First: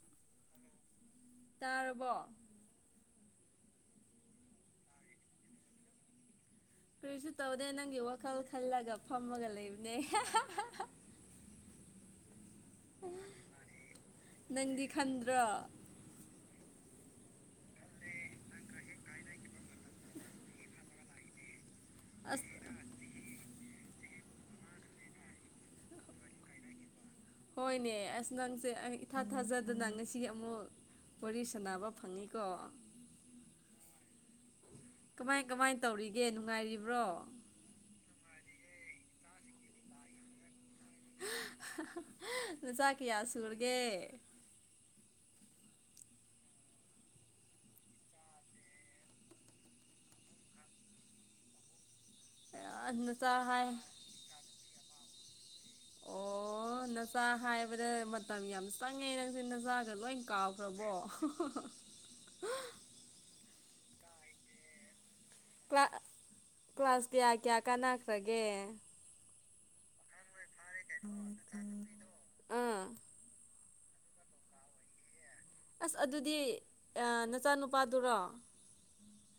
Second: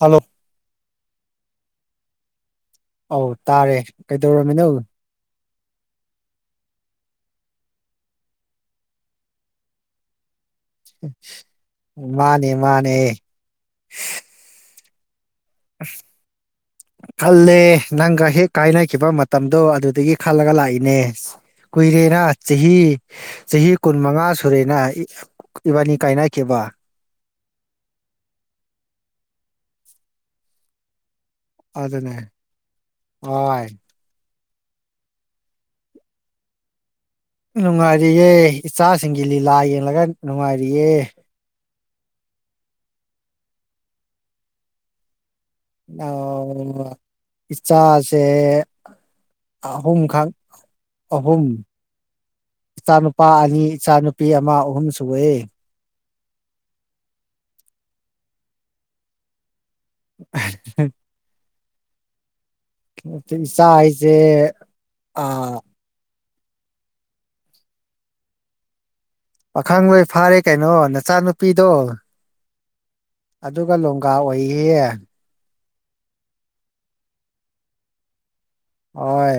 hello ꯇꯥꯔꯕ ꯑꯧ ꯇꯥꯔꯦ ꯀꯩꯗꯧꯔꯝꯃꯤꯅꯣ ꯀꯔꯤꯁꯨ ꯇꯧꯗꯦ ꯅꯪꯒꯤ ꯋꯥꯈꯜ ꯈꯜꯂꯒ ꯐꯝꯃꯒ ꯂꯩꯕꯅꯦ ꯃꯥꯅꯦ ꯃꯥꯅꯦ ꯅꯪꯗꯤ ꯈꯟꯗ꯭ꯔꯣ ꯑ ꯈꯜꯂꯦ ꯅꯪꯒ ꯍꯦꯛ ꯀꯥꯏꯅꯈꯤꯕ ꯃꯇꯝꯗꯣ ꯑꯗꯨꯗꯒꯤ ꯈꯜꯂꯒ ꯂꯥꯛꯏꯅꯦ ꯀꯨꯏꯔꯦꯅ ꯑꯁ ꯆꯍꯤ ꯆꯍꯤ ꯀꯨꯟꯃꯉꯥ ꯁꯨꯔꯦꯅ ꯏꯕꯥꯅꯤ ꯀꯥꯏꯅꯈꯤꯕ ꯍꯣꯏꯅꯦ ꯑꯁ ꯅꯪꯁꯦ ꯏꯊꯥ ꯊꯥꯖꯗꯅ ꯉꯁꯤ ꯑꯃꯨꯛ ꯋꯥꯔꯤ ꯁꯥꯟꯅꯕ ꯑꯗꯨꯅꯦ ꯐꯪꯉꯤꯀꯣ ꯍꯣꯏ ꯀꯃꯥꯏ ꯀꯃꯥꯏ ꯇꯧꯔꯤꯒꯦ ꯅꯨꯡꯉꯥꯏꯔꯤꯕ꯭ꯔꯣ ꯅꯨꯡꯉꯥꯏꯔꯤꯌꯦ ꯏꯆꯥꯁꯤꯡꯒꯤ ꯂꯤꯂꯥ ꯌꯦꯡꯂꯒ ꯅꯨꯡꯉꯥꯏꯔꯤꯌꯦ ꯅꯨ ꯆꯥꯛꯀꯤꯌꯥ ꯁꯨꯔꯒꯦ ꯑ ꯏꯆꯥꯁꯦ ꯑꯍꯨꯝ ꯈ ꯑꯍꯨꯝꯨꯝ ꯏꯆꯥꯅꯨꯄꯥ ꯅꯆꯥ ꯑꯅꯤ ꯍꯥꯏ ꯏꯆꯥꯅꯨꯄꯤ ꯑꯃ ꯑꯍꯨꯝ ꯁꯦ ꯑꯣ ꯅꯆꯥꯥꯛ ꯍꯥꯏꯕꯗ ꯃꯇꯝ ꯌꯥꯝ ꯆꯪꯉꯦ ꯅꯪꯁ ꯅꯆꯥꯥꯛ ꯑꯗꯨꯗ ꯂꯣꯏ ꯀꯥꯎꯈ꯭ꯔꯕꯣ ꯏꯁꯥ ꯍꯥꯏꯁꯦ ꯑ ꯀ꯭ꯂꯥꯁ ꯀꯌꯥ ꯀꯌꯥ ꯀꯅꯥꯈ꯭ꯔꯒꯦ ꯄꯥꯈꯪ ꯂꯣꯏ ꯐꯥꯔꯦ ꯀꯩꯅꯣ ꯅꯆꯥꯅꯨꯄꯤꯗꯣ ꯑꯥ ꯑꯗꯨꯒ ꯂꯣꯡꯒꯥ ꯑꯣꯏꯌꯦꯌꯦ ꯑꯁ ꯑꯗꯨꯗꯤ ꯅꯆꯥꯅꯨꯄꯥꯗꯨꯔꯣ ꯍꯣꯏ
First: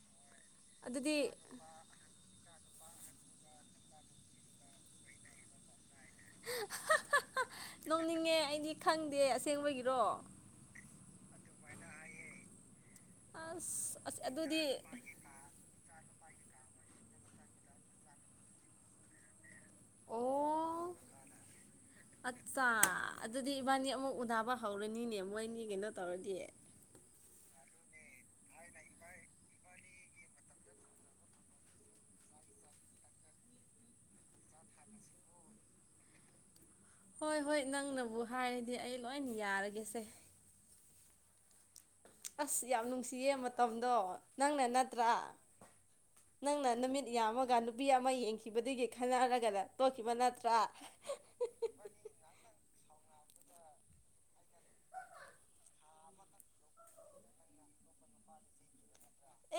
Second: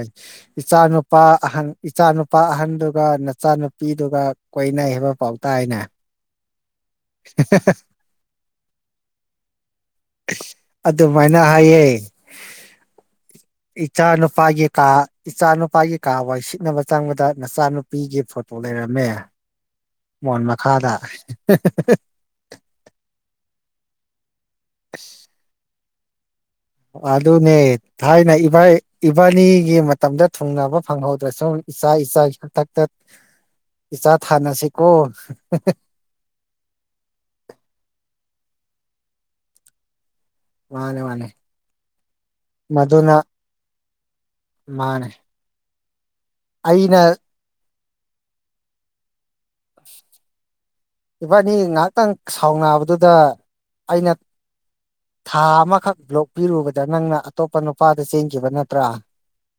ꯏꯆꯥ ꯑꯗꯨꯗꯤ ꯅꯨꯨꯄꯥ ꯑꯍꯟ ꯏꯆꯥ ꯅꯨꯨꯄꯥ ꯑꯍꯟ ꯑꯗꯨꯒ ꯅꯆꯥꯅꯨꯄꯤꯗꯨꯒ ꯀꯣꯏꯅꯩ ꯍꯥꯏꯕ ꯄꯥꯎꯇꯥꯏꯅꯦ ꯅꯣꯡꯅꯤꯡꯉꯦ ꯑꯩꯗꯤ ꯈꯪꯗꯦ ꯑꯁꯦꯡꯕꯒꯤꯔꯣ ꯑꯗꯨꯃꯥꯏꯅ ꯍꯥꯏꯌꯦ ꯑꯁ ꯏꯆꯥ ꯑꯁ ꯑꯗꯨꯗꯤ ꯑꯅꯨꯄꯥꯒꯤ ꯀ ꯏꯆꯥ ꯑꯅꯨꯄꯥꯒꯤ ꯀꯥ ꯋꯥꯏ ꯁꯤꯠꯅꯕ ꯆꯪꯕꯗ ꯅꯆꯥꯅꯨꯄꯤꯒꯤ ꯐꯣꯇꯣ ꯂꯩꯔꯝꯃꯦ ꯃꯣꯟ ꯃꯈꯥꯗ ꯑꯣ ꯑꯠꯆꯥ ꯑꯗꯨꯗꯤ ꯏꯕꯥꯅꯤ ꯑꯃꯨꯛ ꯎꯗꯥꯕ ꯍꯧꯔꯅꯤꯅꯦ ꯃꯣꯏꯅꯤ ꯀꯩꯅꯣ ꯇꯧꯔꯗꯤ ꯑꯗꯨꯅꯦ ꯊꯥꯏꯅ ꯏ ꯏꯕꯥꯅꯤꯒꯤ ꯃꯇꯝꯗ ꯊꯨꯡꯅꯕ ꯐꯪꯍꯧꯗ꯭ꯔꯁꯨ ꯏꯆꯥ ꯏꯆꯥꯒꯤ ꯃꯊꯛꯇ ꯏꯆꯥ ꯊꯥꯅꯁꯤꯀꯣ ꯍꯣꯏ ꯍꯣꯏ ꯅꯪꯅꯕꯨ ꯍꯥꯏꯔꯗꯤ ꯑꯩ ꯂꯣꯏ ꯌꯥꯔꯒꯦꯁꯦ ꯃꯥꯅꯦ ꯃꯥꯅꯦ ꯑꯁ ꯌꯥꯝ ꯃꯗꯨꯅ ꯅꯨꯡꯁꯤꯌꯦ ꯃꯇꯝꯗꯣ ꯅꯪꯅ ꯃꯥꯅꯦ ꯅꯠꯇ꯭ꯔꯥ ꯅꯪꯅ ꯑꯩꯅ ꯅꯨꯃꯤꯠ ꯌꯥꯝꯃꯒ ꯅꯨꯄꯤ ꯑꯃ ꯌꯦꯡꯈꯤꯕꯗꯒꯤ ꯈꯟꯅꯔꯒꯅ ꯇꯣꯛꯈꯤꯕ ꯅꯠꯇ꯭ꯔꯥ ꯏꯕꯥꯅꯤ ꯉꯥꯏꯍꯥꯛꯇꯪ ꯁꯥꯎꯅꯕꯗꯨꯗ ꯑꯩꯅ ꯊꯥ ꯑꯃꯈꯛ ꯕ꯭ꯂꯣꯛ ꯄꯤꯔꯨꯕꯗ ꯅꯪꯅ ꯑꯇꯣꯞꯄ ꯅꯨꯄꯥꯗ ꯆꯦꯟꯈꯤꯕ ꯅꯠꯇ꯭ꯔꯥ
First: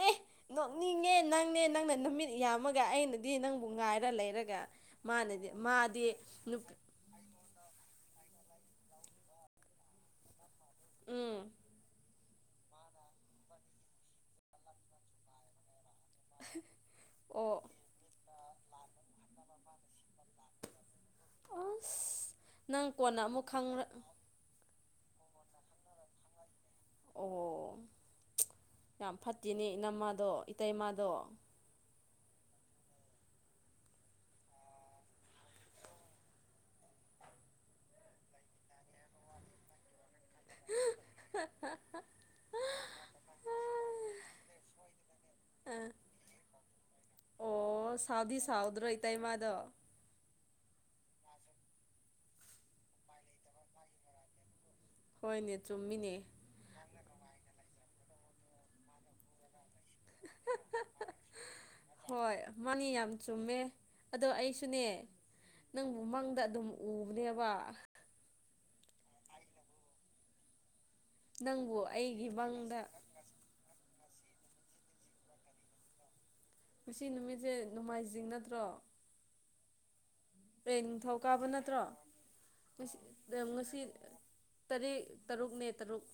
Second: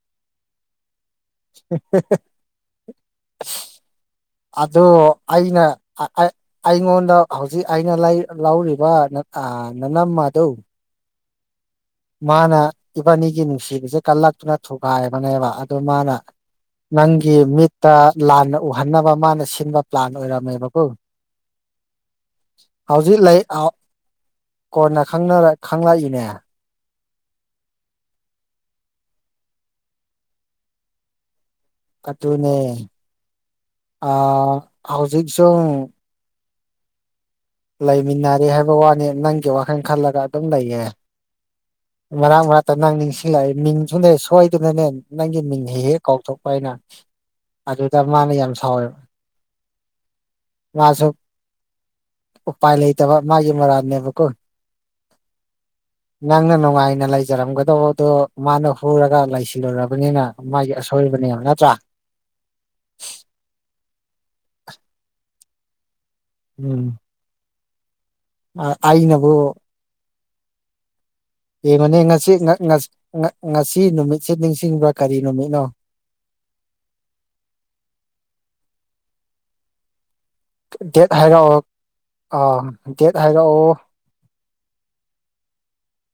ꯑꯦ ꯅꯣꯛꯅꯤꯡꯉꯦ ꯅꯪꯅꯦ ꯅꯪꯅ ꯅꯨꯃꯤꯠ ꯌꯥꯝꯃꯒ ꯑꯩꯅꯗꯤ ꯅꯪꯕꯨ ꯉꯥꯏꯔ ꯂꯩꯔꯒ ꯑ ꯃꯥꯅꯗꯤ ꯑꯩꯅ ꯃꯥꯗꯤ ꯅꯨꯄꯤ ꯑꯩꯉꯣꯟꯗ ꯍꯧꯖꯤꯛ ꯑꯩꯅ ꯂꯧꯔꯤꯕ ꯅꯅꯝ ꯑꯗꯨ ꯎꯝ ꯃꯥꯅ ꯏꯕꯥꯅꯤꯒꯤ ꯅꯨꯡꯁꯤꯕꯤꯁꯦ ꯀꯜꯂꯛꯇꯨꯅ ꯊꯨꯒꯥꯏꯕꯅꯦꯕ ꯑꯗꯨꯃꯅ ꯅꯪꯒꯤ ꯑꯣ ꯃꯤꯠꯇ ꯂꯥꯟ ꯎꯍꯟꯅꯕ ꯃꯥꯅ ꯁꯤꯟꯕ ꯄ꯭ꯂꯥꯟ ꯑꯣꯏꯔꯝꯃꯦꯕꯀꯣ ꯑꯁ ꯅꯪ ꯍꯧꯖꯤꯛ ꯀꯣꯟꯅ ꯂꯩ ꯑꯃꯨꯛ ꯈꯪ꯭ꯔ ꯀꯣꯟꯅ ꯈꯪꯂꯛꯏꯅꯦ ꯑꯣ ꯌꯥꯝ ꯐꯠꯇꯦꯅꯦ ꯏ ꯅꯝꯃꯥꯗꯣ ꯏꯇꯩꯃꯥꯗꯣ ꯅꯦ ꯑ ꯍꯧꯖꯤꯛꯁꯨ ꯂꯩꯃꯤꯟꯅꯔꯦ ꯍꯥꯏꯕ ꯋꯥꯅꯤ ꯅꯪꯒꯤ ꯋꯥꯈꯜ ꯈꯜꯂꯒ ꯑꯗꯨꯝ ꯂꯩꯌꯦꯦ ꯃꯔꯛ ꯃꯔꯛꯇ ꯅꯪ ꯅꯤꯡꯁꯤꯡꯂꯛꯑꯏ ꯃꯤꯡꯁꯨꯅꯦ ꯁꯣꯏꯗꯨꯅꯅꯦ ꯅꯪꯒꯤ ꯃꯤꯡ ꯍꯦꯛ ꯑꯥ ꯍꯦꯛ ꯀꯥꯎꯊꯣꯛꯄ ꯍꯥꯏꯅ ꯑꯣ ꯁꯥꯎꯗꯤ ꯁꯥꯎꯗ꯭ꯔꯣꯇꯥꯏ ꯃꯥꯗꯣ ꯃꯥꯁꯨ ꯎꯄꯥꯏ ꯂꯩꯇꯕ ꯃꯥꯒꯤ ꯃꯔꯥꯜꯅꯦꯕꯀꯣ ꯍꯣꯏꯅꯦ ꯆꯨꯝꯃꯤꯅꯦ ꯅꯪꯅ ꯅꯨꯡꯉꯥꯏꯅ ꯂꯩꯖꯔꯝꯒꯗꯧꯕ ꯑꯗꯨꯣ ꯃꯥꯅ ꯍꯨꯔꯒ ꯂꯩꯁꯤ ꯜꯂꯣꯏꯔꯕꯅꯤꯅ ꯃꯥꯒꯤ ꯑꯁꯣꯏꯕꯅꯦꯕ ꯅꯠꯇ꯭ꯔꯥ ꯍꯣꯏ ꯃꯥꯅꯤ ꯌꯥꯝ ꯆꯨꯝꯃꯦ ꯑꯗꯣ ꯑꯩꯁꯨꯅꯦ ꯅꯪꯕꯨ ꯃꯪꯗ ꯑꯗꯨꯝ ꯎꯕꯅꯦꯕ ꯑ ꯑꯏ ꯅꯕꯨ ꯅꯪꯕꯨ ꯌꯦꯕꯅꯤ ꯑꯩꯒꯤ ꯃꯪꯗ ꯉꯁꯤꯁꯤ ꯁꯤ ꯅꯨꯃꯤꯠꯁꯤꯦ ꯅꯤꯡꯁꯤꯡꯕ꯭ꯔꯥ ꯀꯔꯤ ꯅꯨꯃꯤꯠꯅꯣ ꯉꯁꯤ ꯅꯨꯃꯤꯠꯁꯦ ꯅꯣꯡꯃꯥꯏꯖꯤꯡ ꯅꯠꯇ꯭ꯔꯣ ꯔꯦꯟ ꯗꯦꯠ ꯅꯤꯡꯊꯧ ꯀꯥꯕ ꯍꯥꯏꯔꯛꯑꯣ ꯅꯠꯇ꯭ꯔꯣ ꯑꯥ ꯉꯁꯤ ꯗꯦꯠ ꯍꯥꯏꯔꯛꯑꯣ ꯉꯁꯤ ꯇꯔꯦꯠ ꯇꯔꯨꯛꯅꯦ ꯇꯔꯨꯛ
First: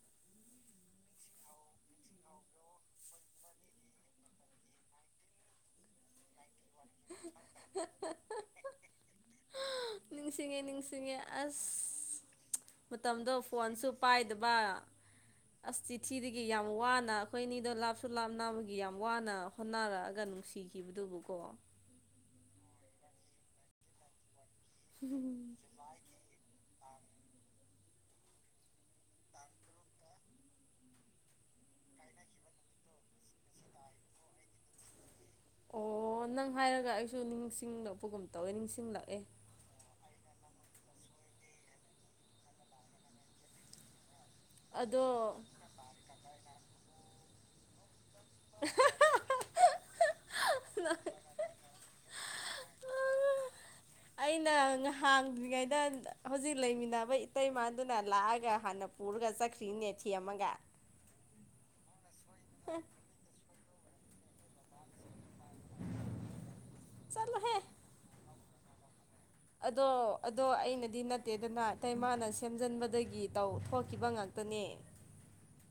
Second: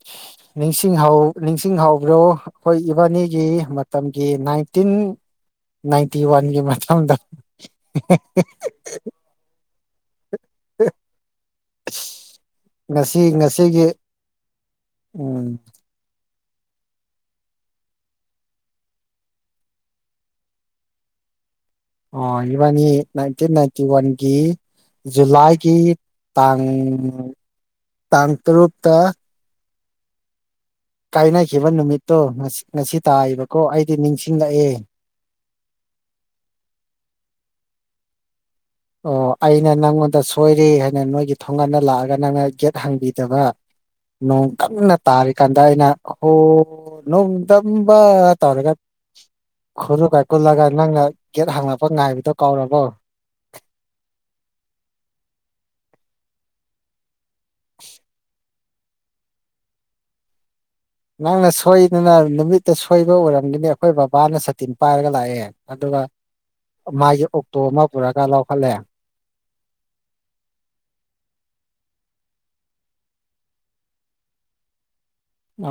[unintelligible] ꯅꯤꯡꯁꯤꯡꯍ ꯅꯤꯡꯁꯤꯡꯍꯧꯕ꯭ꯔꯣ ꯑꯩꯈꯣꯏ ꯏꯕꯥꯅꯤꯒꯤ ꯃꯇꯝꯒꯤ ꯅꯥꯏꯟꯇꯤꯟ ꯅꯥꯏꯟꯇꯤ ꯋꯥꯟꯒꯤ ꯃꯇꯝꯥꯡꯗ ꯅꯤꯡꯁꯤꯡꯉꯦ ꯅꯤꯡꯁꯤꯡꯉꯦ ꯑꯁ ꯉꯁꯤ ꯃꯇꯝꯗꯣ ꯉꯁꯤꯒꯤ ꯐꯣꯟꯁꯨ ꯄꯥꯏꯗꯕ ꯎꯝ ꯑꯁ ꯆꯤꯊꯤꯗꯒꯤ ꯑꯩꯒꯤ ꯌꯥꯝ ꯋꯥꯅ ꯑꯩꯈꯣꯏ ꯑꯅꯤꯗꯣ ꯂꯥꯞꯁꯨ ꯂꯥꯞꯅꯕꯒꯤ ꯌꯥꯝ ꯋꯥꯅ ꯍꯣꯠꯅꯔꯛꯑꯒ ꯅꯨꯡꯁꯤꯈꯤꯕꯗꯨꯕꯨꯀꯣ ꯑꯣ ꯏꯕꯥꯅꯤ ꯅꯥꯏꯟꯇꯤꯟ ꯅꯥꯏꯟꯇꯤ ꯋꯥꯟꯒꯤ ꯖꯨꯂꯥꯏꯒꯤ ꯇꯥꯡ ꯇꯥꯡ ꯇꯔꯨꯛꯇ ꯀꯥꯏꯅꯈꯤꯕ ꯅꯨꯃꯤꯠꯇꯣ ꯉꯁꯤ ꯇꯥꯏꯕꯀꯣ ꯑꯩꯗꯤ ꯅꯤꯡꯁꯤꯡꯂꯛꯑꯦ ꯑꯣ ꯅꯪ ꯍꯥꯏꯔꯒ ꯑꯩꯁꯨ ꯅꯤꯡꯁꯤꯡꯂꯛꯄꯒꯨꯝ ꯇꯧꯋꯦ ꯅꯤꯡꯁꯤꯡꯂꯛꯑꯦ ꯑꯣ ꯑꯩꯅ ꯅꯪꯉꯣꯟꯗ ꯁꯣꯏꯔꯤ ꯅꯣꯏꯒꯤ ꯊꯣꯡꯒꯥꯟꯗ ꯂꯥꯛꯑꯒ ꯅꯪꯅ ꯒꯦꯠ ꯍꯪꯕꯤꯗꯕ ꯅꯣꯡꯗꯝꯪꯅ ꯑꯗꯣ ꯇꯥꯔꯤꯀꯥꯟꯗ ꯑꯩꯅ ꯍꯣ ꯅꯣꯡꯗꯝꯪ ꯄꯥ ꯇꯧꯔꯦꯒ ꯈꯨꯔꯨ ꯀꯥꯏ ꯀꯨꯜꯂꯒ ꯅꯪꯅ ꯒꯦꯠ ꯍꯥꯡꯂꯛꯄ ꯉꯥꯏꯕꯗꯣ ꯀꯧꯔꯕꯣ ꯑꯩꯅ ꯉꯍꯥꯡꯗ꯭ꯔꯤꯉꯩꯗ ꯍꯧꯖꯤꯛ ꯂꯩꯃꯤꯟꯅꯕ ꯏꯇꯩꯃꯥꯟꯗꯨꯅ ꯂꯥꯛꯑꯒ ꯍꯥꯟꯅ ꯄꯨꯔꯒ ꯆꯈ꯭ꯔꯤꯅꯦ ꯊ ꯑꯃꯒ ꯅꯥꯡꯅ ꯁꯣꯏꯗꯅ ꯅꯨꯃꯤꯠꯇ ꯁꯣꯏꯕ ꯑꯣꯏꯔꯝꯒꯅꯤ ꯑꯩꯈꯣꯏ ꯕꯕꯥꯅ ꯁꯥꯇꯤꯟ ꯄꯥꯏꯔꯒ ꯂꯥꯛꯑꯦ ꯑꯗꯨꯒ ꯃꯥꯒꯤ ꯆꯠꯂꯣꯍꯦ ꯑꯣꯛꯇꯣ ꯑꯃ ꯄꯨꯔꯒ ꯂꯧꯈꯠꯂꯦ ꯑꯗꯣ ꯑꯗꯣ ꯑꯩꯅꯗꯤ ꯅꯠꯇꯦꯗꯅ ꯏꯇꯩ ꯃꯥꯅ ꯁꯦꯝꯖꯤꯟꯕꯗꯒꯤ ꯇꯧ ꯊꯣꯛꯈꯤꯕ ꯉꯇ ꯄꯅꯦ ꯑ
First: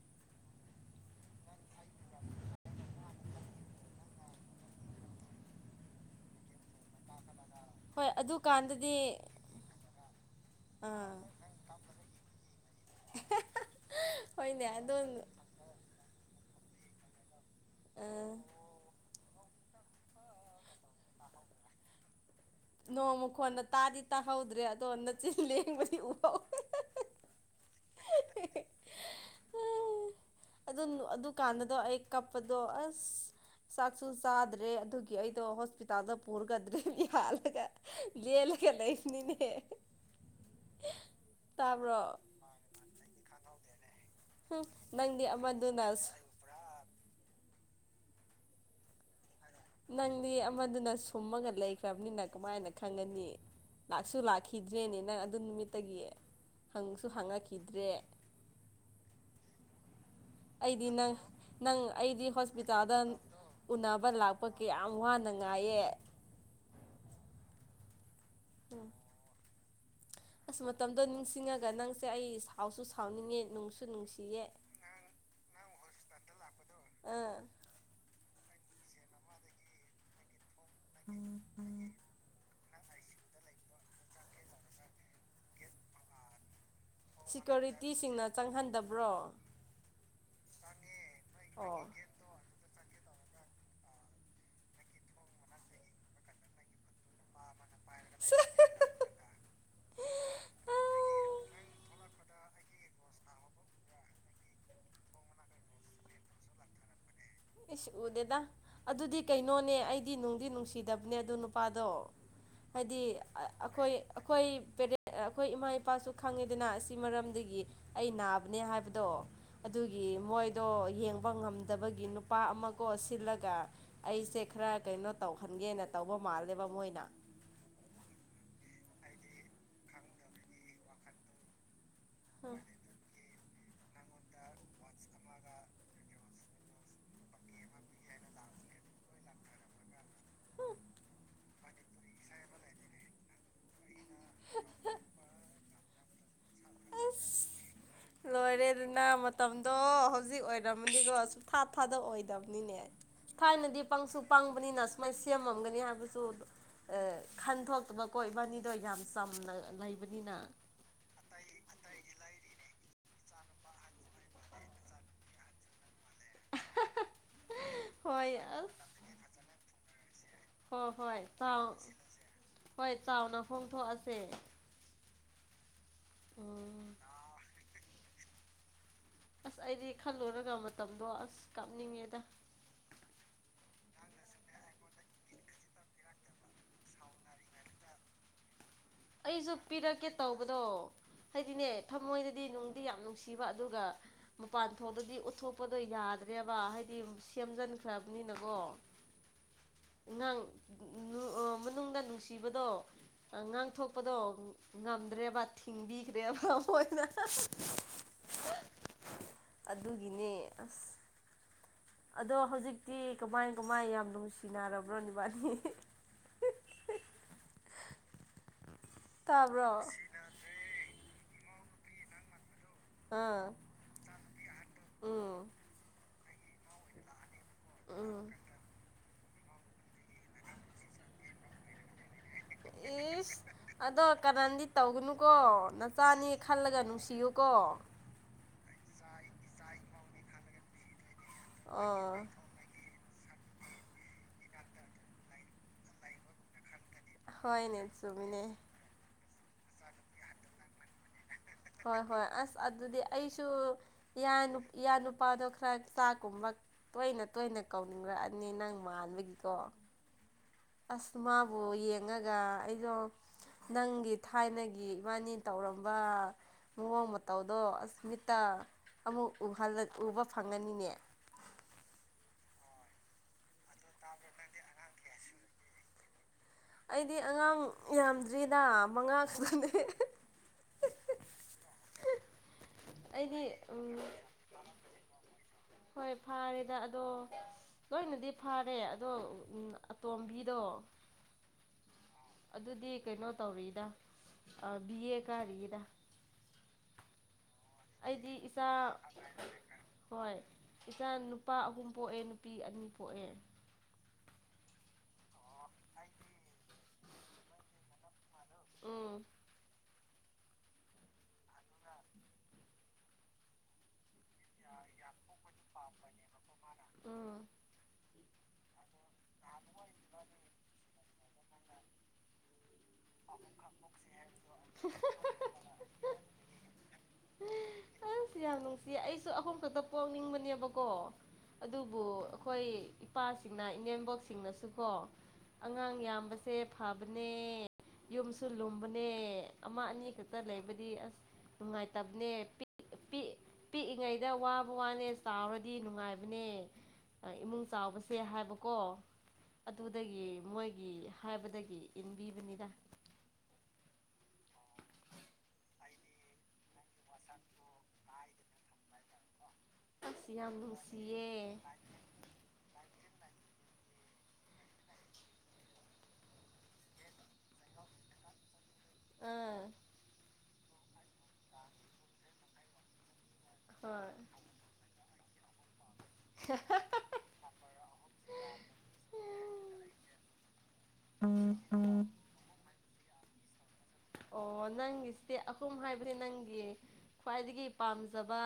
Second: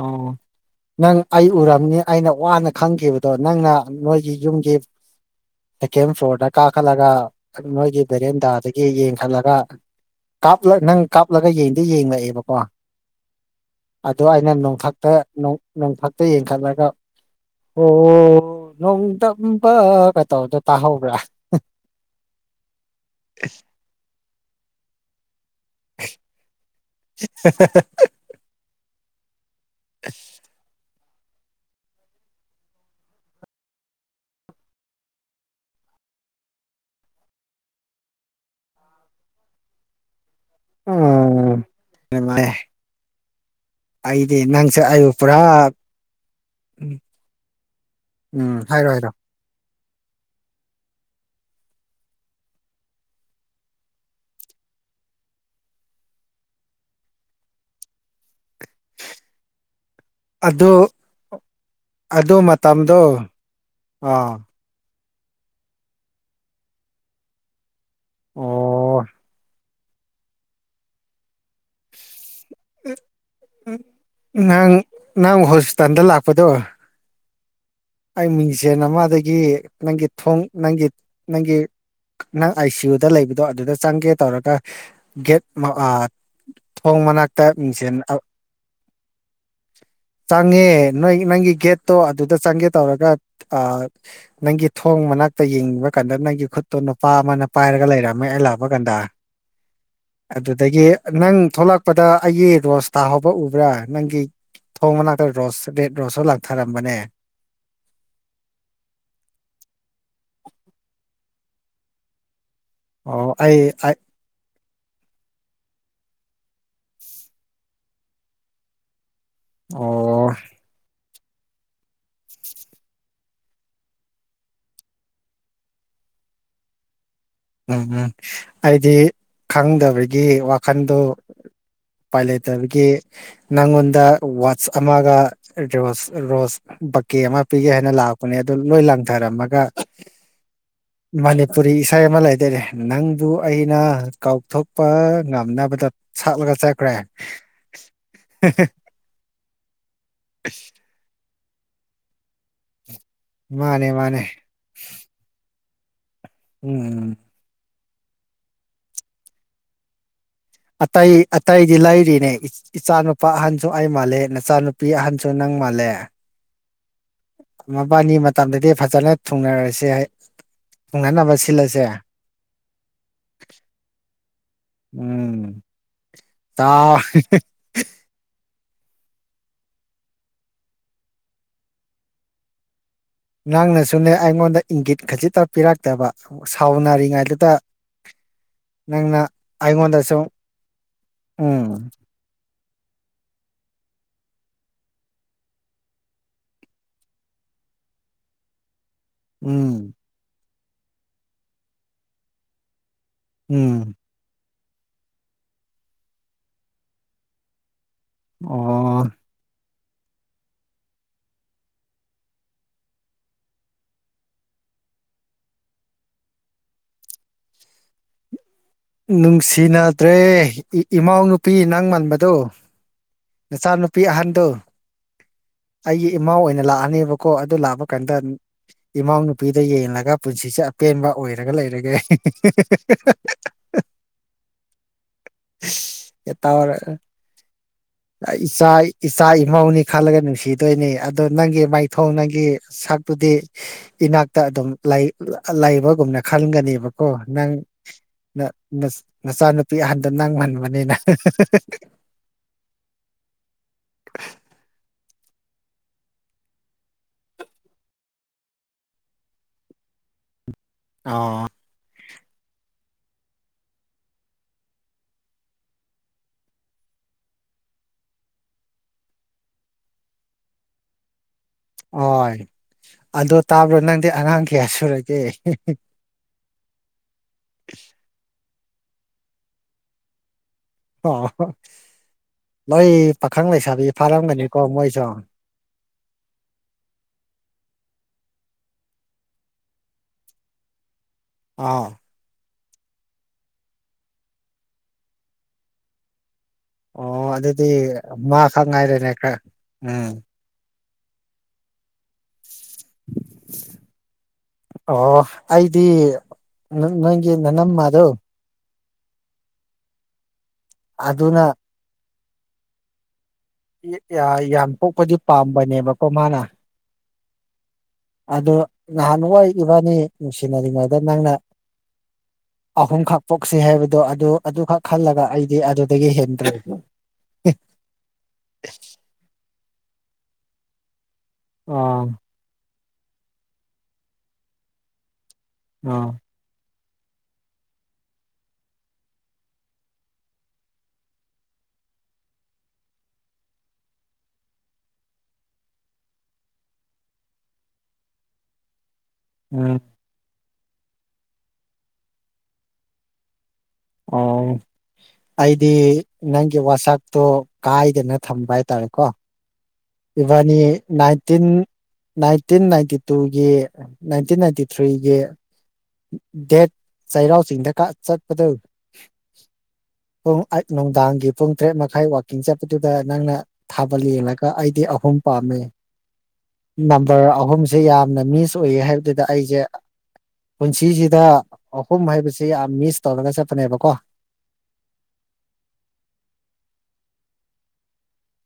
ꯅꯪ ꯑꯩ ꯎꯔꯝꯅꯤ ꯑꯩꯅ ꯋꯥꯅ ꯈꯪꯈꯤꯕꯗꯣ ꯅꯪꯅ ꯅꯣꯏꯒꯤ ꯌꯨꯝꯒꯤ ꯁꯦꯀꯦꯟ ꯐ꯭ꯂꯣꯔꯗ ꯀꯥꯈꯠꯂꯒ ꯅꯣꯏꯒꯤ ꯍꯣꯏ ꯕꯦꯔꯦꯟꯗꯥꯗꯒꯤ ꯑꯗꯨꯀꯥꯟꯗꯗꯤ ꯌꯦꯡꯈꯠꯂꯒ ꯞ ꯅꯪ ꯑꯥ ꯀꯥꯞꯂꯒ ꯌꯦꯡꯗ ꯌꯦꯡꯂꯛꯑꯦꯕꯀꯣ ꯑꯩꯅ ꯍꯣꯏꯅꯦ ꯑꯗꯣ ꯅꯣꯡꯊꯛꯇ ꯅꯣꯡꯊꯛꯇ ꯌꯦꯡꯈꯠꯂꯒ ꯑꯥ ꯑꯣ ꯅꯣꯡꯗ ꯀ ꯇꯧꯗꯣ ꯇꯥꯍꯧꯕ꯭ꯔꯥ ꯅꯣꯃꯨꯈꯣꯟꯗ ꯇꯥꯔꯤ ꯇ ꯍꯥꯎꯗ꯭ꯔꯔꯤ ꯑꯗꯨꯗꯣ ꯆ [unintelligible] ꯑꯗꯨ [unintelligible] ꯑꯗꯨꯀꯥꯟꯗꯗꯣ ꯑꯩ ꯀꯥꯞꯄꯗꯣ ꯑꯁ ꯆꯥꯛꯁꯨ ꯆꯥꯗ꯭ꯔꯦ ꯑꯗꯨꯒꯤ ꯑꯩꯗꯣ ꯍꯣꯁꯄꯤꯇꯥꯜꯗ ꯄꯨꯔꯒꯗ꯭ꯔꯦꯍ ꯂ ꯂꯒꯦ ꯅ ꯏꯃꯤꯅꯦ ꯎꯝ ꯑꯩꯗꯤ ꯅꯪꯁꯛ ꯑꯩꯕꯨ ꯅꯪꯗꯤ ꯄꯨꯔꯥ ꯑꯃꯗꯨꯅ ꯎꯝ ꯎꯝ ꯍꯥꯏꯔꯣ ꯍꯥꯏꯔꯣ ꯅꯪꯗꯤ ꯑꯃꯗꯨꯅ ꯁꯨꯝꯃꯒ ꯂꯩꯈ꯭ꯔꯕꯅꯤꯅ ꯀꯃꯥꯏꯅ ꯈꯪꯒꯅꯤ ꯂꯥꯛꯁꯨ ꯂꯥꯛꯈꯤꯗ꯭ꯔꯦꯅꯦ ꯅꯪ ꯑꯗꯨ ꯅꯨꯃꯤꯠꯇꯒꯤꯌꯦ ꯍꯪꯁꯨ ꯍꯪꯉꯛꯈꯤꯗ꯭ꯔꯦ ꯑꯗꯨ ꯑꯩꯗꯤ ꯅꯪ ꯅꯪ ꯑꯩꯗꯤ ꯑꯗꯨ ꯃꯇꯝꯗꯣ ꯍꯣꯁꯄꯤꯇꯥꯜꯗ ꯎꯅꯕ ꯑꯥ ꯂꯥꯛꯄ ꯀꯌꯥꯝ ꯋꯥꯅ ꯅꯨꯡꯉꯥꯏꯌꯦ ꯎꯝ ꯑꯣ ꯑꯁ ꯃꯇꯝꯗꯣ ꯅꯤꯡꯁꯤꯡꯉꯒ ꯅꯪꯁꯦ ꯑꯩ ꯁꯥꯎꯁꯨ ꯁꯥꯎꯅꯤꯡꯉꯦ ꯎ ꯅꯨꯡꯁꯨ ꯅꯨꯡꯁꯤꯌꯦ ꯅꯪ ꯅꯪ ꯍꯣꯁꯄꯤꯇꯥꯜꯗ ꯂꯥꯛꯄꯗꯣ ꯑꯥ ꯑꯩ ꯃꯤꯡꯁꯦꯟ ꯑꯃꯗꯒꯤ ꯅꯪꯒꯤ ꯊꯣꯡ ꯅꯪꯒꯤ ꯅꯪꯒꯤ ꯅꯪ ꯑꯥꯏ ꯁꯤ ꯌꯨꯗ ꯂꯩꯕꯗꯣ ꯑꯗꯨꯗ ꯆꯪꯒꯦ ꯇꯧꯔꯒ ꯒꯦꯠ ꯊꯣꯡ ꯃꯅꯥꯛꯇ ꯃꯤꯡꯁꯦꯟ ꯁꯤꯀꯨꯔꯤꯇꯤꯁꯤꯡꯅ ꯆꯪꯍꯟꯗꯕ꯭ꯔꯣ ꯆꯪꯉꯦ ꯅꯣꯏ ꯅꯪꯒꯤ ꯑꯣ ꯒꯦꯠꯇꯣ ꯑꯗꯨꯗ ꯆꯪꯒꯦ ꯇꯧꯔ ꯅꯪꯒꯤ ꯊꯣꯡ ꯃꯅꯥꯛꯇ ꯌꯦꯡꯕ ꯀꯥꯟꯗ ꯅꯪꯒꯤ ꯈꯨꯠꯇꯣ ꯅꯨꯄꯥ ꯑꯃꯅ ꯄꯥꯏꯔꯒ ꯂꯩꯔꯝꯃꯦ ꯁꯦ ꯑꯩ ꯂꯥꯛꯄ ꯀꯥꯟꯗ ꯑꯗꯨꯗꯒꯤ ꯑꯥ ꯅꯪ ꯊꯣꯛꯂꯛꯄꯗ ꯑꯩꯒꯤ ꯔꯣꯁ ꯇꯥ ꯍꯧꯕ ꯎꯕ꯭ꯔꯥ ꯅꯪꯒꯤ ꯊꯣꯡ ꯃꯅꯥꯛꯇ ꯔꯣꯁ ꯔꯦꯠ ꯔꯣꯁꯁꯨ ꯂꯥꯛꯊꯔꯝꯕꯅꯦ ꯏꯁꯁ ꯎꯗꯦꯗ ꯑꯗꯨꯗꯤ ꯀꯩꯅꯣꯅꯦ ꯑꯩꯗꯤ ꯅꯨꯡꯗꯤ ꯅꯨꯡꯁꯤꯗꯕꯅꯦ ꯑꯗꯨ ꯅꯨꯄꯥꯗꯣ ꯍꯥꯏꯗꯤ ꯑꯣ ꯑꯩ ꯑꯩꯈꯣꯏ ꯑꯩ ꯑꯩꯈꯣꯏ ꯄꯦꯔꯦꯟ ꯑꯩꯈꯣꯏ ꯏꯃꯥ ꯏꯄꯥꯁꯨ ꯈꯪꯉꯤꯗꯅ ꯑꯁꯤ ꯃꯔꯝꯗꯒꯤ ꯑꯩ ꯅꯥꯕꯅꯦ ꯍꯥꯏꯕꯗꯣ ꯑꯗꯨꯒꯤ ꯑꯣ ꯃꯣꯏꯗꯣ ꯌꯦꯡꯕ ꯉꯝꯗꯕꯒꯤ ꯅꯨꯄꯥ ꯑꯃ ꯀꯣꯁꯤꯜꯂꯒ ꯑꯩꯁꯦ ꯈꯔ ꯀꯩꯅꯣ ꯇꯧꯍꯟꯒꯦꯅ ꯇꯧꯕ ꯃꯥꯜꯂꯦꯕ ꯃꯣꯏꯅ ꯎꯝ ꯎꯝ ꯑꯩꯗꯤ ꯈꯪꯗꯕꯒꯤ ꯋꯥꯈꯟꯗꯣ ꯄꯥꯏ ꯂꯩꯇꯕꯒꯤ ꯅꯪꯉꯣꯟꯗ ꯋꯥꯠꯆ ꯑꯃꯒ ꯔꯣꯁ ꯔꯣꯁ ꯕꯛꯀꯦ ꯑꯃ ꯄꯤꯒꯦ ꯍꯥꯏꯅ ꯂꯥꯛꯄꯅꯦ ꯂꯣꯏ ꯂꯥꯡꯊꯔꯝꯃꯒ ꯃꯅꯤꯄꯨꯔꯤ ꯏꯁꯩ ꯑꯃ ꯂꯩ ꯀꯗꯔꯦ ꯅꯪꯗꯨ ꯑꯩꯅ ꯀꯥꯎꯊꯣꯛꯄ ꯉꯝꯅꯕꯗ ꯁꯥꯠꯂꯒ ꯆꯠꯈ꯭ꯔꯦ [inaudible] ꯂꯣꯏꯔꯦ ꯑꯗꯨꯅ ꯃ ꯃꯇꯝꯗꯣ ꯍꯧꯖꯤꯛ ꯑꯣꯏꯔꯝꯃꯅꯤꯀꯣ ꯁꯨꯡꯊꯥ ꯊꯥꯗ ꯑꯣꯏꯗꯕꯅꯤꯅꯦ ꯊꯥꯏꯅꯗꯤ ꯃꯥꯅꯦ ꯄꯪꯁꯨ ꯃꯥꯅꯦ ꯄꯪꯕꯅꯤꯅ ꯁꯨꯃꯥꯏꯅ ꯁꯦꯝꯃꯝꯒꯅꯤ ꯍꯥꯏꯕꯁꯨ ꯎꯝ ꯈꯟꯣꯛ ꯃ ꯀꯣꯏꯕꯥꯅꯤꯗꯣ ꯌꯥꯝ ꯆꯝꯅ ꯂꯩꯕꯅꯤꯅ ꯑꯇꯩ ꯑꯇꯩꯗꯤ ꯂꯩꯔꯤꯅꯦ ꯏꯆꯥꯅꯨꯄꯥ ꯑꯍꯟꯁꯨ ꯑꯩ ꯃꯥꯜꯂꯦ ꯅꯆꯥꯅꯨꯄꯤ ꯑꯍꯟꯁꯨ ꯅꯪ ꯨ ꯃꯥꯜꯂꯦ ꯃꯕꯥꯅꯤ ꯍꯣꯏ ꯃꯇꯝꯗꯗꯤ ꯑꯁ ꯐꯖꯅ ꯊꯨꯡꯅꯔꯁꯤ ꯍꯥꯏ ꯍꯣꯏ ꯍꯣꯏ ꯇꯨꯡꯍꯟꯅꯅꯕ ꯆꯥꯎ ꯁꯤꯜꯂꯁꯦ ꯍꯣꯏ ꯆꯥꯎꯅ ꯐꯣꯡꯊꯣꯛꯑꯁꯦ ꯎꯝ ꯎꯝ ꯇ ꯑꯁ ꯑꯩꯗꯤ ꯈꯜꯂꯣꯏꯨꯔꯒ ꯃꯇꯝꯗꯣ ꯑꯁ ꯀꯥꯞꯅꯤꯡꯉꯦꯗ ꯅꯪꯅꯁꯨꯅꯦ ꯑꯩꯉꯣꯟꯗ ꯏꯪꯒꯤꯠ ꯈꯖꯤꯛꯇ ꯄꯤꯔꯛꯇꯕ ꯁꯥꯎꯅꯔꯤꯉꯩꯗꯨꯗ [inaudible] ꯑꯩꯁꯨ ꯄꯤꯔꯛꯀꯦ ꯑꯩꯉꯣꯟꯗꯁꯨ ꯇꯧꯕꯗꯣ ꯍꯥꯏꯗꯤꯅꯦ ꯎꯝ ꯊꯝꯃꯣꯏꯗꯗꯤ ꯌꯥꯝ ꯅꯨꯡꯁꯤꯕ ꯑꯗꯨꯒ ꯃꯄꯥꯟ ꯊꯣꯛꯇꯗꯤ ꯎꯠꯊꯣꯛꯄꯗꯣ ꯌꯥꯗ꯭ꯔꯦꯕ ꯍꯥꯏꯗꯤ ꯁꯦꯝꯖ ꯈ꯭ꯔꯥꯕꯅꯤ ꯅꯀꯣ ꯎꯝ ꯅꯪ ꯃꯅꯨꯡꯗ ꯅꯨꯡꯁꯤꯕꯗꯣ ꯎꯝ ꯉꯥꯡꯊꯣꯛꯄꯗꯣ ꯉꯝꯗ꯭ꯔꯦꯕ ꯊꯤꯡꯕꯤꯈ꯭ꯔꯦꯕ ꯃꯣꯏꯅ ꯑꯣ ꯑꯗꯨꯒꯤꯅꯦ ꯑꯁ ꯑꯗꯣ ꯍꯧꯖꯤꯛꯇꯤ ꯀꯃꯥꯏ ꯀꯃꯥꯏ ꯌꯥꯝ ꯅꯨꯡꯁꯤꯅꯔꯕ꯭ꯔꯣ ꯕꯥꯅꯤ [inaudible] [inaudible] ꯇꯥꯕ꯭ꯔꯣ ꯅꯨꯡꯁꯤꯅꯗ꯭ꯔꯦ ꯏꯃꯎ ꯅꯨꯨꯄꯤ ꯅꯪ ꯃꯟꯕꯗꯣ ꯑꯥ ꯅꯆꯥꯅꯨꯄꯤ ꯑꯍꯟꯗꯨ ꯎꯝ ꯑꯩꯒꯤ ꯏꯃꯥ ꯑꯣꯏꯅ ꯂꯥꯛꯑꯅꯦꯕ ꯀꯣ ꯑꯗꯨ ꯂꯥꯛꯄ ꯀꯥꯟꯗ ꯎꯝ ꯏꯃꯥ ꯅꯨ ꯅꯨꯄꯤꯗ ꯌꯦꯡꯂꯒ ꯄꯨꯟꯁꯤꯁꯦ ꯑꯄꯦꯟꯕ ꯑꯣꯏꯔꯒ ꯂꯩꯔꯒꯦ ꯏꯁ ꯑꯗꯣ ꯀꯅꯥꯗꯤ ꯇꯧꯒꯅꯨꯀꯣ ꯅꯆꯥꯅꯤ ꯇꯧꯔ ꯈꯜꯂꯒ ꯅꯨꯡꯁꯤꯌꯨꯀꯣ ꯏꯆꯥ ꯏꯆꯥ ꯏꯃꯧꯅꯤ ꯈꯜꯂꯒ ꯅꯨꯡꯁꯤꯗꯣꯏꯅꯤ ꯑꯗꯨꯗꯣ ꯅꯪꯒꯤ ꯃꯥꯏꯊꯣꯡ ꯑꯣ ꯅꯪꯒꯤ ꯁꯛ ꯇꯨꯗꯤ ꯏꯅꯥꯛꯇ ꯑꯗꯨꯝ ꯂꯩꯕꯒꯨꯝꯅ ꯈꯟꯒꯅꯦꯕ ꯀꯣ ꯅꯪ ꯍꯣꯏꯅꯦ ꯆꯨꯝꯃꯤꯅꯦ ꯅꯆꯥꯅꯨꯄꯤ ꯑꯍꯟꯗ ꯅꯪ ꯍꯟꯕꯅꯤꯅ ꯍꯣꯏ ꯍꯣꯏ ꯑꯁ ꯑꯗꯨꯗꯤ ꯑꯩꯁꯨ ꯏ ꯅꯨꯄꯥꯗꯣ ꯈꯔ ꯆꯥꯛꯀꯨꯝꯕ ꯇꯣꯏꯅ ꯇꯣꯏꯅ ꯀꯧꯅꯤꯡꯔꯛꯑꯅꯤ ꯅꯪ ꯃꯥꯟꯕꯒꯤꯀꯣ [inaudible] ꯑ ꯑꯁꯃꯥꯕꯨꯣ ꯌꯦ ꯆꯪꯉꯒ ꯑꯩꯗꯣ ꯅꯪꯒꯤ ꯊꯥꯏꯅꯒꯤ ꯏꯕꯥꯅꯤ ꯇꯧꯔꯝꯕ ꯃꯑꯣꯡ ꯃꯇ ꯃꯇꯧꯗꯣ ꯑꯁꯃꯤꯇꯥ ꯑꯃꯨꯛ ꯎꯕ ꯐꯪꯉꯅꯤꯅꯦ ꯍꯣꯏ ꯑꯗꯨ ꯇꯥꯕ꯭ꯔꯣ ꯅꯪꯗꯤ ꯑꯉꯥꯡ ꯀꯌꯥ ꯁꯨꯔꯒꯦ ꯑꯁ ꯗꯥ ꯃꯉꯥꯡꯁꯨꯅꯦ ꯑ ꯂꯣꯏ ꯄꯥꯈꯪ ꯑꯩꯗꯤ ꯂꯩꯁꯥꯕꯤ ꯎꯝ ꯐꯥꯔꯝꯒꯅꯤꯀꯣ ꯃꯣꯏꯁꯨ ꯍꯣꯏ ꯐꯥꯔꯦꯗ ꯑꯗꯣ ꯂꯣꯏꯅꯗꯤ ꯐꯔꯦ ꯑꯗꯣ ꯑꯇꯣꯝꯕꯤꯗꯣ ꯑꯥ ꯑꯗꯨꯗꯤ ꯀꯩꯅꯣ ꯇꯧꯔꯤꯗ ꯕꯤ ꯑꯦ ꯀꯥꯔꯤꯗ ꯑꯣ ꯑꯗꯨꯗꯤ ꯑꯩꯗꯤ ꯃꯥ ꯈꯛ ꯏꯆꯥ ꯉꯥꯏꯔꯦꯅꯦ ꯈꯔ ꯎꯝ ꯍꯣꯏ ꯏꯆꯥ ꯅꯨꯄꯥ ꯑꯍꯨꯝ ꯄꯣꯛꯑꯦ ꯅꯨꯄꯤ ꯑꯅꯤ ꯄꯣꯛꯑꯦ ꯑꯣ ꯑꯩꯗꯤ ꯅꯪꯒꯤ ꯅ ꯅꯝꯃꯗꯣ ꯎꯝ ꯑꯗꯨ ꯑꯗꯨꯅ ꯌꯥꯝ ꯄꯣꯛꯄꯗꯤ ꯄꯥꯝꯕꯅꯦꯕꯀꯣ ꯃꯥꯅ ꯑꯣ ꯑ ꯅꯍꯥꯟ ꯑꯣꯏꯈꯤꯕꯅꯤ ꯅꯨꯡꯁꯤꯅꯔꯤꯉꯩꯗ ꯅꯪꯅ ꯑꯍꯨꯝꯈꯛ ꯄꯣꯛꯁꯤ ꯍꯥꯏꯕꯗꯣ ꯑꯗꯨ ꯑꯗꯨꯈꯛ ꯈꯜꯂꯒ ꯑꯩꯗꯤ ꯑꯗꯨꯗꯒꯤ ꯍꯦꯟꯗ꯭ꯔꯦ ꯎ ꯌꯥꯝꯪꯁꯨ ꯌꯥꯝ ꯅꯨꯡꯁꯤꯌꯦ ꯑꯩꯁꯨ ꯑꯍꯨꯝ ꯈꯛꯇ ꯄꯣꯛꯅꯤꯡꯕꯅꯦꯕꯀꯣ ꯑꯗꯨꯕꯨ ꯑꯥ ꯑꯩꯈꯣꯏ ꯏꯄꯥꯁꯤꯡꯅ ꯏꯅꯦꯝꯕꯣꯛꯁꯤꯡꯅꯁꯨꯀꯣ ꯑꯉꯥꯡ ꯑꯥ ꯌꯥꯝꯕꯁꯦ ꯐꯕꯅꯦ ꯌꯨꯝꯁꯨ ꯂꯨꯝꯕꯅꯦ ꯑꯃ ꯑꯅꯤ ꯈꯛꯇ ꯂꯩꯕꯗꯤ ꯑꯁ ꯉꯥꯏ ꯇꯞꯅꯦ ꯄ [inaudible] ꯄꯤꯛꯏꯉꯩꯗ ꯋꯥꯕ ꯋꯥꯅꯦ ꯆꯥꯎꯔꯗꯤ ꯅꯨꯡꯉꯥꯏꯕꯅꯦ ꯏꯃꯨꯡ ꯆꯥꯎꯕꯁꯦ ꯍꯥꯏꯕꯥꯁꯤ ꯎꯝ ꯑꯗꯨꯗꯒꯤ ꯃꯣꯏꯒꯤ ꯍꯥꯏꯕꯗꯒꯤ ꯏꯟꯕꯤꯕꯅꯤꯅ ꯑꯣ ꯑꯩꯗꯤ ꯅꯪꯒꯤ ꯋꯥꯁꯛꯇꯣ ꯀꯥꯏꯗꯅ ꯊꯝꯕ ꯍꯥꯏꯇꯥꯔꯦꯀꯣ ꯑꯁ ꯌꯥꯝ ꯏꯕꯥꯅꯤ ꯅꯨꯡꯁꯤꯌꯦ ꯅꯥꯏꯟꯇꯤꯟ ꯅꯥꯏꯟꯇꯤꯟ ꯅꯥꯏꯟꯇꯤ ꯇꯨꯒꯤ ꯅꯥꯏꯟꯇꯤꯟ ꯅꯥꯏꯟꯇꯤ ꯊ꯭ꯔꯤꯒꯤ ꯗꯦꯠ ꯆꯩꯔꯥꯎ ꯆꯤꯡꯗ ꯀ ꯆꯠꯄꯗꯧ ꯑꯥ ꯑ ꯅꯨꯡꯗꯥꯡꯒꯤ ꯄꯨꯡ ꯇꯔꯦꯠ ꯃꯈꯥꯏ ꯋꯥꯛꯀꯤꯡ ꯆꯠꯄꯗꯨꯗ ꯅꯪꯅ ꯊꯥꯕꯜ ꯍꯣꯏ ꯌꯦꯡꯂꯒ ꯑꯩꯗꯤ ꯑꯍꯨꯝ ꯄꯥꯝꯃꯦ ꯅꯝꯕꫪ ꯑꯍꯨꯝꯁꯦ ꯌꯥꯝꯅ ꯃꯤꯁ ꯑꯣꯏꯌꯦ ꯍꯥꯏꯕꯗꯨꯗ ꯑꯩꯁꯦ ꯄꯨꯟꯁꯤꯁꯤꯗ ꯑꯍꯨꯝ ꯍꯥꯏꯕꯁꯤ ꯌꯥꯝ ꯃꯤꯁ ꯇꯧꯔꯒ ꯆꯠꯄꯅꯦꯕꯀꯣ ꯑꯣ ꯅꯪꯒꯤꯁꯤꯗꯤ ꯑꯍꯨꯝ ꯍꯥꯏꯕꯗꯤ ꯅꯪꯒꯤ ꯈ꯭ꯋꯥꯏꯗꯒꯤ ꯄꯥꯝꯖꯕ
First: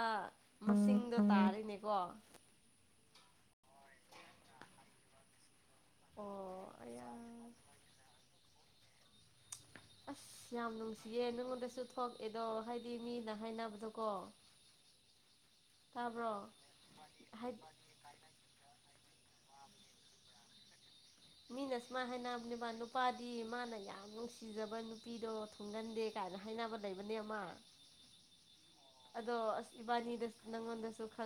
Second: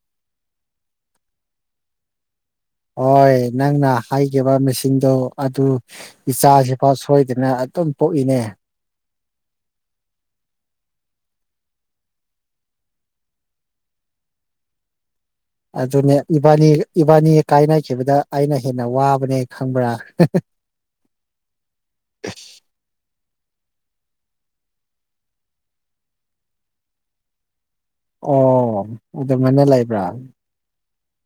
ꯃꯁꯤꯡꯗꯣ ꯇꯥꯔꯤꯅꯦꯀꯣ ꯍꯣꯏ ꯅꯪꯅ ꯍꯥꯏꯈꯤꯕ ꯃꯤꯦꯁꯤꯡꯗꯣ ꯑꯗꯨ ꯑꯣ ꯏꯆꯥꯁꯤꯐꯥꯎ ꯑꯌꯥ ꯁꯣꯏꯗꯅ ꯑꯗꯨꯝ ꯄꯣꯛꯏꯅꯦ ꯑꯁ ꯌꯥꯝ ꯅꯨꯡꯁꯤꯌꯦ ꯅꯉꯣꯟꯗꯁꯨ ꯊꯣꯛꯑꯦꯗꯣ ꯍꯥꯏꯗꯤ ꯃꯤꯅ ꯍꯥꯏꯅꯕꯗꯣ ꯀꯣ [inaudible] ꯑꯗꯨꯅꯦ ꯏꯕꯥꯅꯤ ꯏꯕꯥꯅꯤ ꯍꯥꯏ ꯀꯥꯏꯅꯈꯤꯕꯗ ꯑꯩꯅ ꯍꯦꯟꯅ ꯋꯥꯕ ꯕꯅꯦ ꯈꯪꯕ꯭ꯔ ꯃꯤ ꯃꯥꯅ ꯌꯥꯝ ꯅꯨꯡꯁꯤꯖꯕ ꯅꯨꯄꯤꯗꯣ ꯊꯨꯡꯒꯟꯗꯦ ꯀꯥꯏꯅ ꯍꯥꯏꯅꯕ ꯂꯩꯕꯅꯦ ꯑꯃ ꯑꯣ ꯑꯗꯣ ꯑꯗꯨꯃꯥꯏꯅ ꯑꯁ ꯂꯩꯕ꯭ꯔ ꯏꯕꯥꯅꯤꯗ ꯅꯪꯉꯣꯟꯗꯁꯨ ꯈꯔ